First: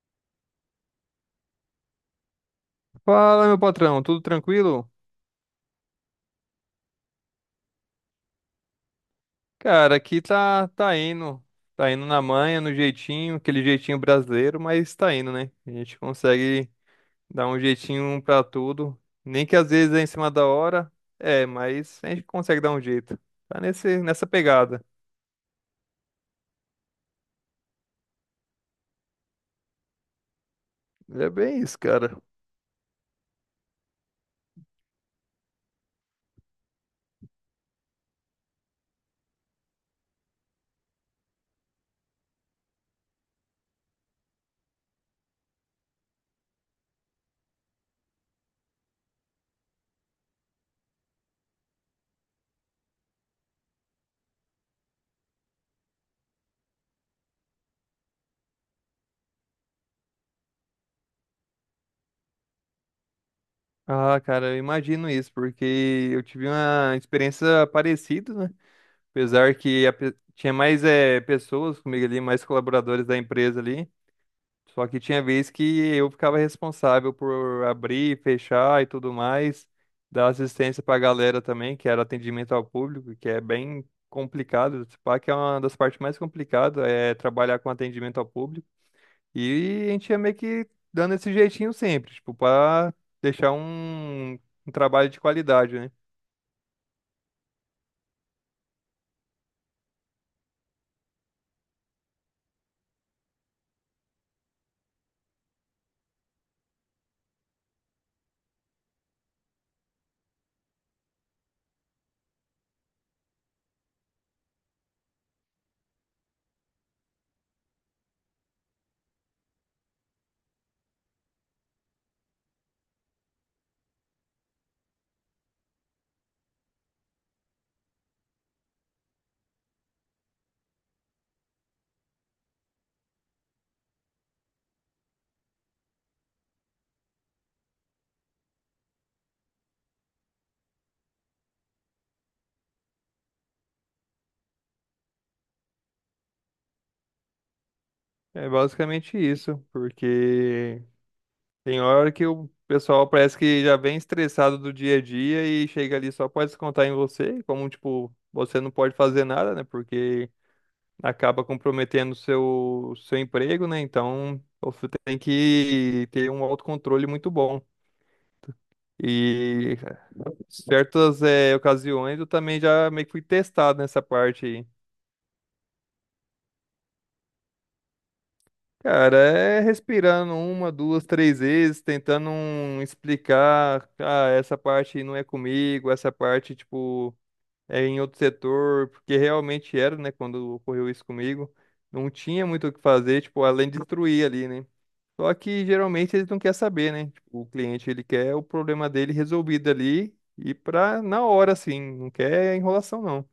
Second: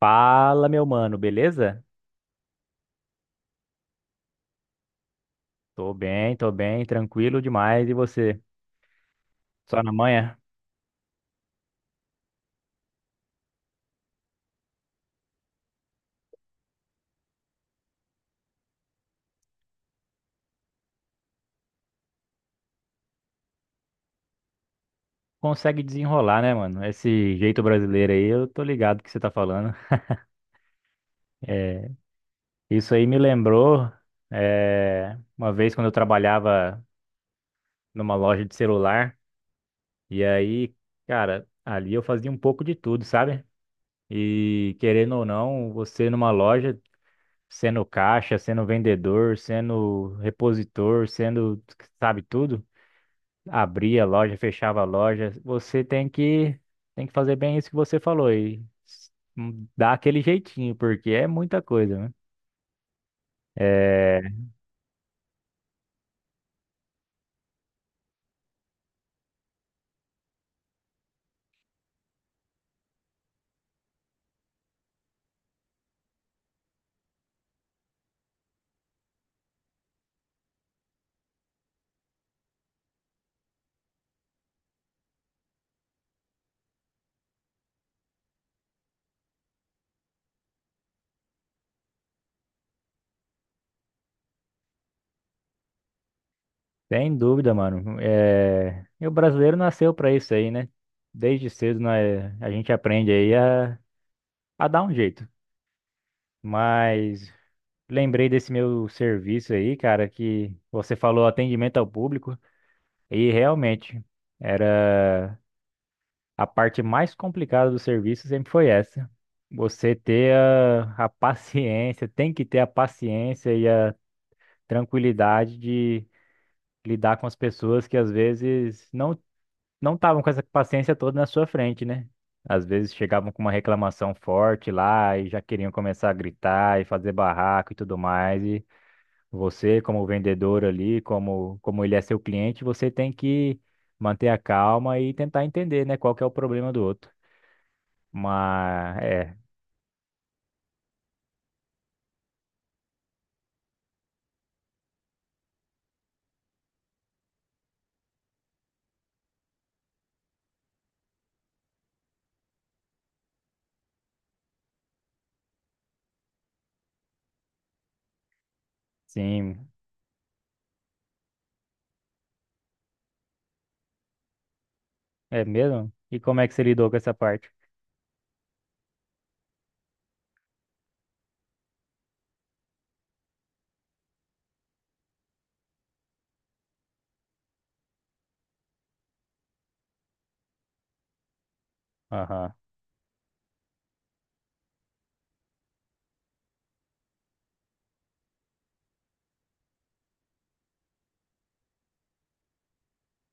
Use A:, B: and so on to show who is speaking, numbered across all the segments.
A: Fala, meu mano, beleza?
B: Fala, meu patrão, tudo tranquilo?
A: Tô bem, tranquilo demais. E você? Só na
B: Cara, aqui
A: manhã?
B: tá indo. Tá indo na manha, no jeitinho, aquele jeitinho brasileiro, mas tá indo, né? A gente consegue dar um jeitinho um pra tudo. Nem que às vezes é em cima da hora, é, mas a gente consegue dar um jeito. Tá nessa pegada.
A: Consegue desenrolar, né, mano? Esse jeito brasileiro aí, eu tô ligado que você tá falando.
B: É bem isso,
A: É,
B: cara.
A: isso aí me lembrou, uma vez quando eu trabalhava numa loja de celular. E aí, cara, ali eu fazia um pouco de tudo, sabe? E querendo ou não, você numa loja, sendo caixa, sendo vendedor, sendo repositor, sendo, sabe, tudo. Abria a loja, fechava a loja. Você tem que fazer bem isso que você falou dar aquele jeitinho, porque é muita coisa, né? É,
B: Ah, cara, eu imagino isso, porque eu tive uma experiência parecida, né? Apesar que tinha mais pessoas comigo ali, mais colaboradores da empresa ali. Só que tinha vez que eu ficava responsável por abrir, fechar e tudo mais, dar assistência pra galera também, que era atendimento ao público, que é bem complicado. Se pá, que é uma das partes mais complicadas, é trabalhar com atendimento ao público. E a gente ia meio que dando esse jeitinho sempre, tipo, pra deixar um trabalho de qualidade, né?
A: sem dúvida, mano. É, e o brasileiro nasceu pra isso aí, né? Desde cedo, né, a gente aprende aí a dar um jeito. Mas lembrei desse meu serviço aí, cara, que você falou atendimento ao público e realmente era. A parte mais complicada do serviço sempre foi essa. Você ter a paciência, tem que ter a paciência e a tranquilidade de lidar com as pessoas que às vezes não estavam com essa paciência toda na sua frente, né? Às vezes chegavam com uma reclamação forte lá e já queriam começar a gritar e fazer barraco e tudo mais. E você, como vendedor ali, como ele é seu cliente, você tem que manter a calma e tentar entender, né, qual que é o problema do outro.
B: É
A: Mas,
B: basicamente isso, porque tem hora que o pessoal parece que já vem estressado do dia a dia e chega ali só pode descontar em você, como tipo, você não pode fazer nada, né? Porque acaba comprometendo o seu emprego, né? Então, você tem que ter um autocontrole muito bom.
A: sim,
B: E certas ocasiões eu também já meio que fui testado nessa parte aí.
A: é mesmo? E como é que você lidou com essa parte?
B: Cara, é respirando uma, duas, três vezes, tentando um, explicar, ah, essa parte não é comigo, essa parte, tipo, é, em outro setor, porque realmente era, né, quando ocorreu isso comigo, não tinha
A: Aham.
B: muito o que fazer, tipo, além de destruir ali, né? Só que geralmente eles não querem saber, né? Tipo, o cliente ele quer o problema dele resolvido ali e pra na hora, assim, não quer enrolação, não.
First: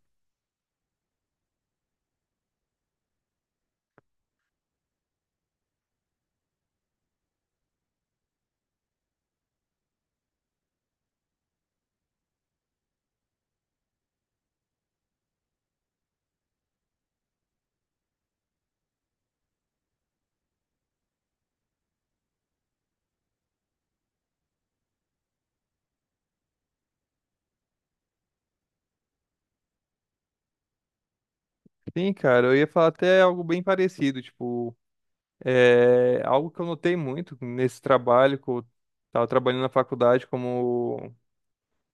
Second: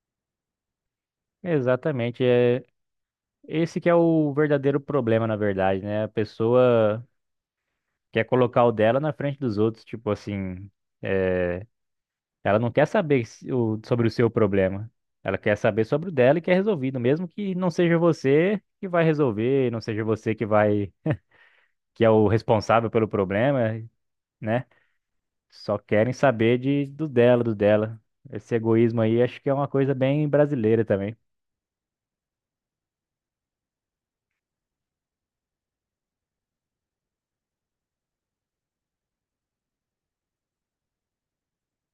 A: Exatamente, é esse que é o verdadeiro problema, na verdade, né? A pessoa quer colocar o dela na frente dos outros, tipo assim, é, ela não quer saber sobre o seu problema. Ela quer saber sobre o dela e quer resolvido, mesmo que não seja você que vai resolver, não seja você que vai, que é o responsável pelo problema, né? Só querem saber de do dela, do dela. Esse egoísmo aí acho que é uma coisa bem brasileira também.
B: Sim, cara, eu ia falar até algo bem parecido, tipo, é algo que eu notei muito nesse trabalho que eu tava trabalhando na faculdade como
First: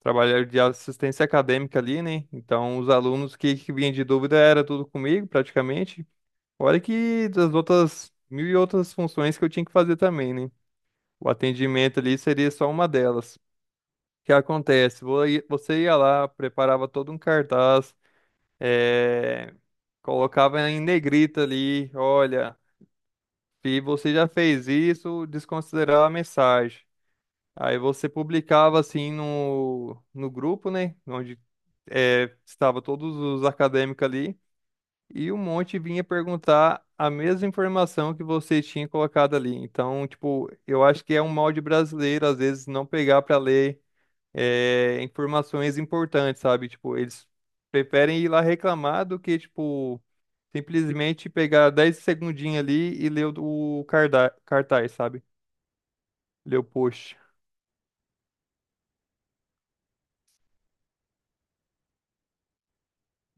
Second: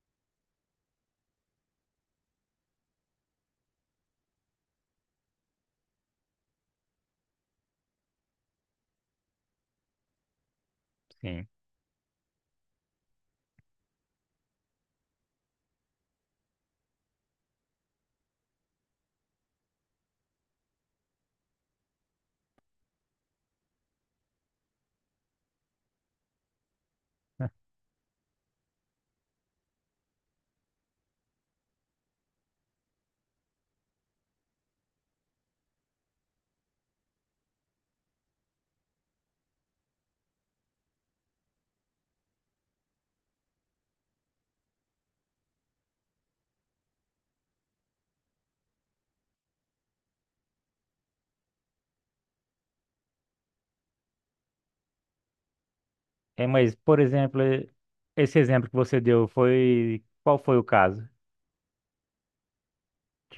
B: trabalhei de assistência acadêmica ali, né? Então, os alunos que vinham de dúvida era tudo comigo, praticamente. Olha que das outras mil e outras funções que eu tinha que fazer também, né? O
A: Sim.
B: atendimento ali seria só uma delas. O que acontece? Você ia lá, preparava todo um cartaz, eh, colocava em negrita ali, olha, se você já fez isso, desconsiderar a mensagem. Aí você publicava assim no grupo, né? Onde é, estava todos os acadêmicos ali. E um monte vinha perguntar a mesma informação que você tinha colocado ali. Então, tipo, eu acho que é um mal de brasileiro, às vezes, não pegar para ler informações importantes, sabe? Tipo, eles preferem ir lá reclamar do que, tipo, simplesmente pegar 10 segundinhos ali e ler o cartaz, sabe?
A: É,
B: Ler o
A: mas, por
B: post.
A: exemplo, esse exemplo que você deu foi. Qual foi o caso?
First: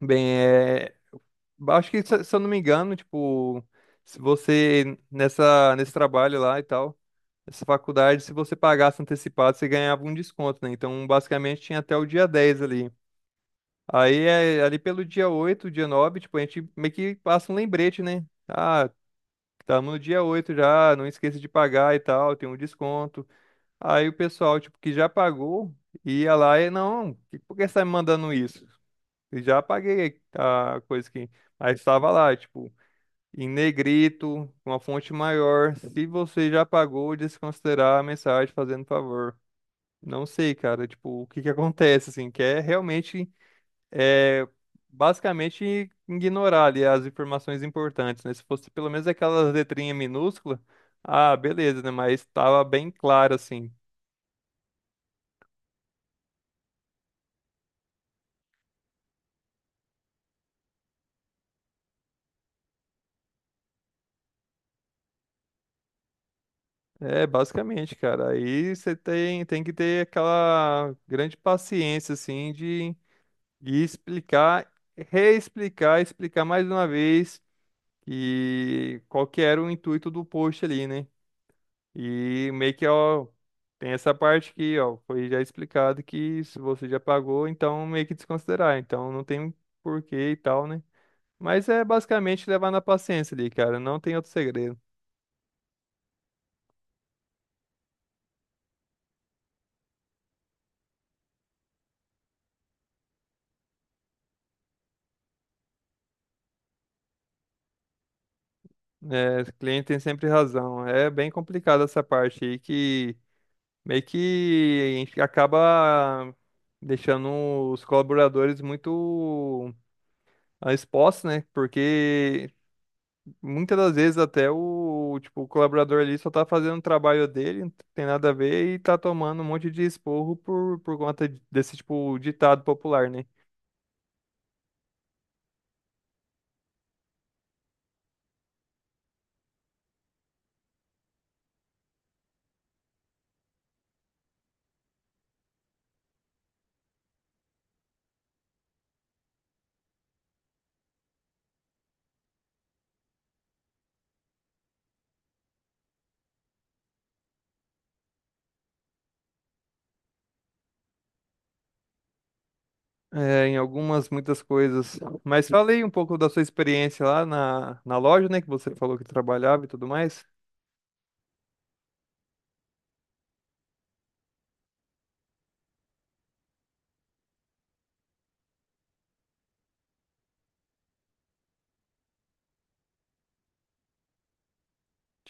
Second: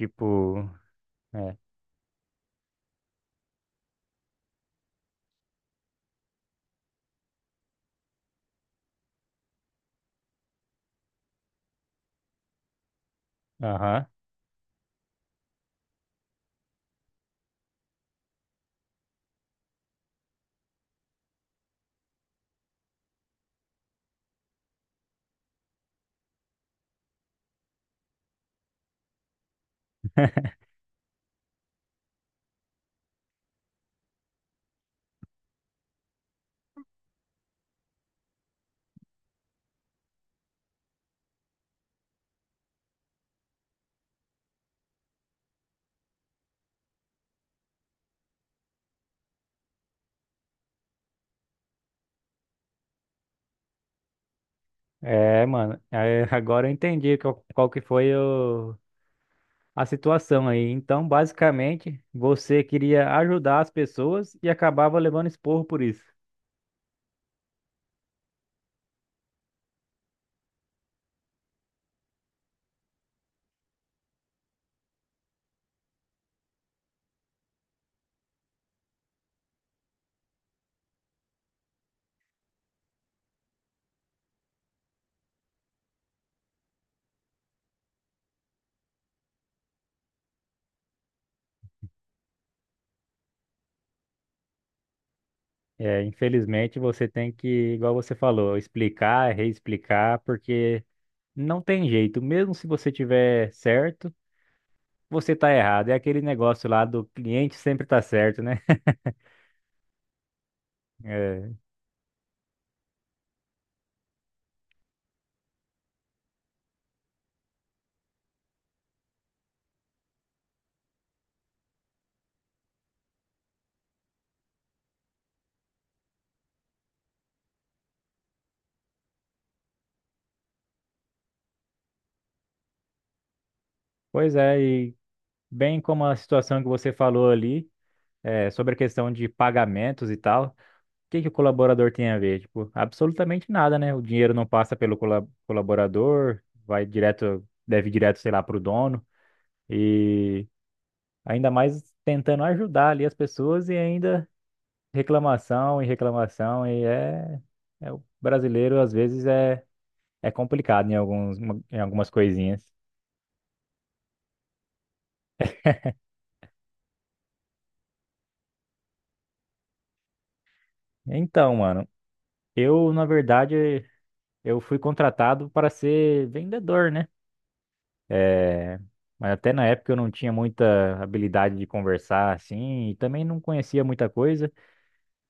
B: Bem, é,
A: É.
B: acho que, se eu não me engano, tipo, se você, nesse trabalho lá e tal, essa faculdade, se você pagasse antecipado, você ganhava um desconto, né? Então, basicamente, tinha até o dia 10 ali.
A: Aham.
B: Aí, é, ali pelo dia 8 dia 9 tipo, a gente meio que passa um lembrete, né? Ah, estamos no dia 8 já, não esqueça de pagar e tal, tem um desconto. Aí o pessoal, tipo, que já pagou, ia lá e, não, por que você está me mandando isso? Eu já paguei a coisa que... Aí estava lá, tipo em negrito, com a fonte maior. Se você já pagou, desconsiderar a mensagem fazendo favor. Não sei, cara, tipo, o que que acontece, assim, que é realmente, é, basicamente ignorar ali as informações importantes, né? Se fosse pelo menos aquelas letrinhas minúsculas, ah, beleza, né? Mas tava bem claro, assim.
A: É, mano. Agora eu entendi qual que foi a situação aí. Então, basicamente, você queria ajudar as pessoas e acabava levando esporro por isso.
B: É, basicamente, cara, aí você tem que ter aquela grande paciência, assim, de explicar reexplicar, explicar mais uma vez e qual que era o intuito do post ali, né? E meio que, ó, tem essa parte aqui, ó, foi já explicado que se você já pagou, então meio que desconsiderar, então não tem porquê e tal, né? Mas é basicamente levar na paciência ali, cara, não tem outro segredo.
A: É, infelizmente, você tem que, igual você falou, explicar, reexplicar, porque. Não tem jeito, mesmo se você tiver certo, você tá errado. É aquele negócio lá do cliente sempre tá certo, né?
B: É, o cliente tem sempre razão. É bem
A: É,
B: complicado essa parte aí que meio que a gente acaba deixando os colaboradores muito ah, expostos, né? Porque muitas das vezes até o, tipo, o colaborador ali só tá fazendo o trabalho dele, não tem nada a ver, e tá tomando um monte de esporro por conta desse, tipo, ditado popular, né?
A: pois é, e bem como a situação que você falou ali, sobre a questão de pagamentos e tal, o que que o colaborador tem a ver? Tipo, absolutamente nada, né? O dinheiro não passa pelo colaborador, vai direto, deve direto, sei lá, pro dono, e ainda mais tentando ajudar ali as pessoas e ainda. Reclamação e reclamação e é o brasileiro, às vezes é complicado em alguns em algumas coisinhas.
B: É, em algumas, muitas coisas. Mas falei um pouco da sua experiência lá na loja, né? Que você falou que trabalhava e tudo mais.
A: Então, mano, eu na verdade eu fui contratado para ser vendedor, né? É, mas até na época eu não tinha muita habilidade de conversar assim e também não conhecia muita coisa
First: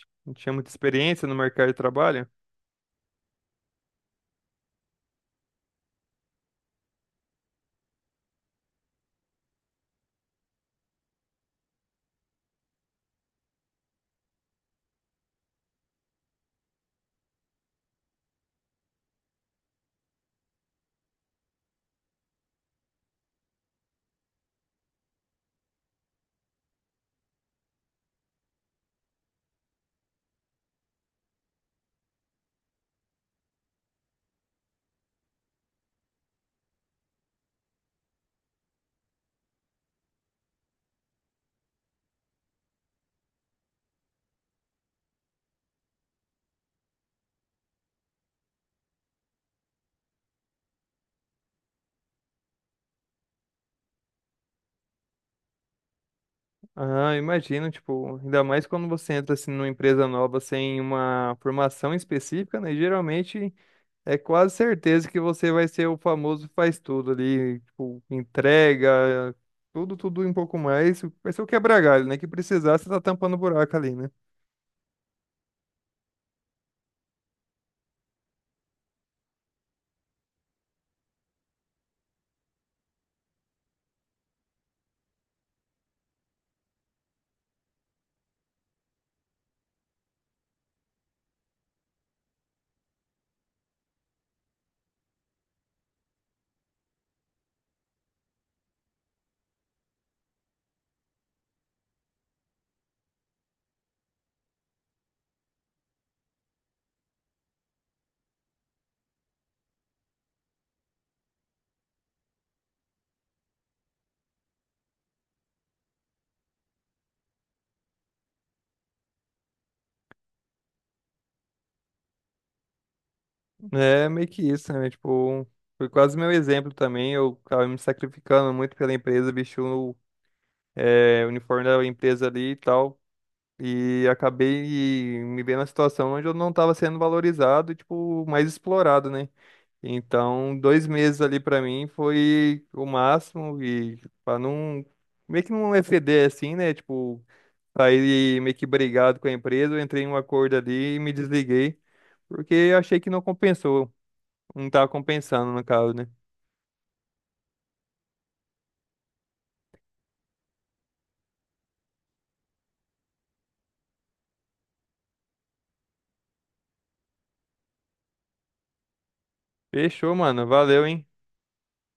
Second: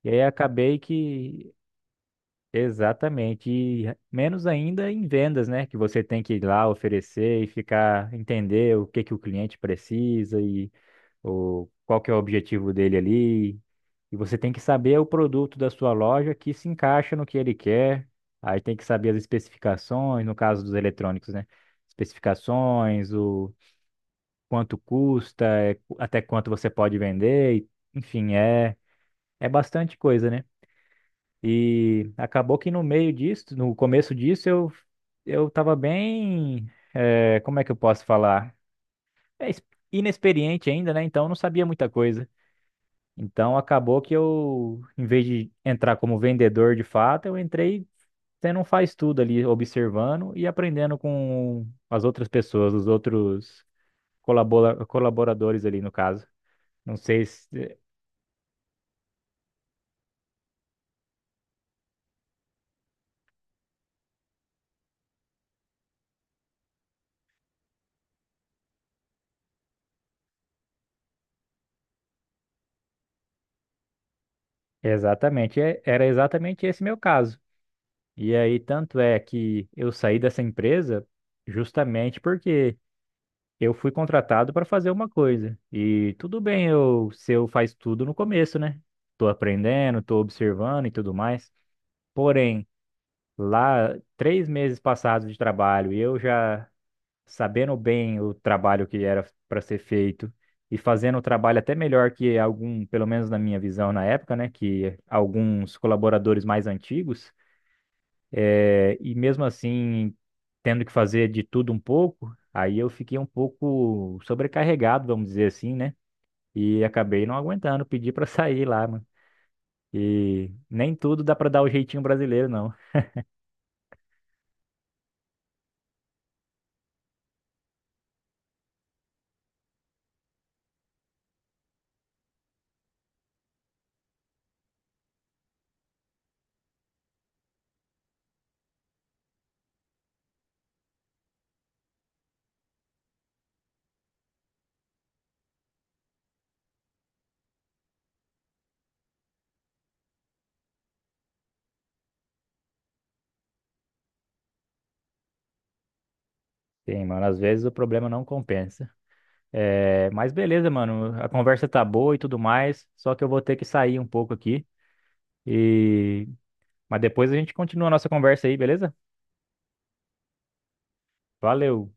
A: e aí
B: Não tinha muita
A: acabei
B: experiência no
A: que.
B: mercado de trabalho.
A: Exatamente, e menos ainda em vendas, né? Que você tem que ir lá oferecer e ficar entender o que que o cliente precisa, qual que é o objetivo dele ali. E você tem que saber o produto da sua loja que se encaixa no que ele quer. Aí tem que saber as especificações, no caso dos eletrônicos, né? Especificações, o quanto custa, até quanto você pode vender, enfim, é bastante coisa, né? E acabou que no meio disso, no começo disso, eu tava bem, como é que eu posso falar? É, es- Inexperiente ainda, né? Então eu não sabia muita coisa. Então acabou que eu, em vez de entrar como vendedor de fato, eu entrei sendo um faz-tudo ali, observando e aprendendo com as outras pessoas, os outros colaboradores ali no caso. Não
B: Ah,
A: sei se
B: imagino, tipo, ainda mais quando você entra, assim, numa empresa nova sem uma formação específica, né? Geralmente é quase certeza que você vai ser o famoso faz tudo ali, tipo, entrega, tudo, tudo e um pouco mais. Vai ser o quebra-galho, né? Que precisar, você tá tampando o buraco ali, né?
A: é exatamente, era exatamente esse meu caso. E aí, tanto é que eu saí dessa empresa justamente porque eu fui contratado para fazer uma coisa. E tudo bem eu, se eu faz tudo no começo, né? Tô aprendendo, tô observando e tudo mais. Porém, lá, 3 meses passados de trabalho, e eu já sabendo bem o trabalho que era para ser feito e fazendo o trabalho até melhor que algum, pelo menos na minha visão na época, né, que alguns colaboradores mais antigos, e mesmo assim tendo que fazer de tudo um pouco, aí eu fiquei um pouco sobrecarregado, vamos dizer assim, né, e acabei não aguentando, pedi para sair lá, mano. E nem tudo dá para dar o jeitinho brasileiro, não.
B: É meio que isso, né? Tipo, foi quase meu exemplo também. Eu tava me sacrificando muito pela empresa, vesti o é, uniforme da empresa ali e tal. E acabei me vendo na situação onde eu não tava sendo valorizado e, tipo, mais explorado, né? Então, 2 meses ali pra mim foi o máximo e para não meio que não exceder assim, né? Tipo, sair meio que brigado com a empresa, eu entrei em um acordo ali e me desliguei, porque eu achei que não compensou, não tava compensando no caso, né?
A: Sim, mano, às vezes o problema não compensa. É, mas beleza, mano, a conversa tá boa e tudo mais, só que eu vou ter que sair um pouco aqui e, mas depois a gente continua a nossa conversa aí, beleza?
B: Fechou, mano, valeu, hein?
A: Valeu.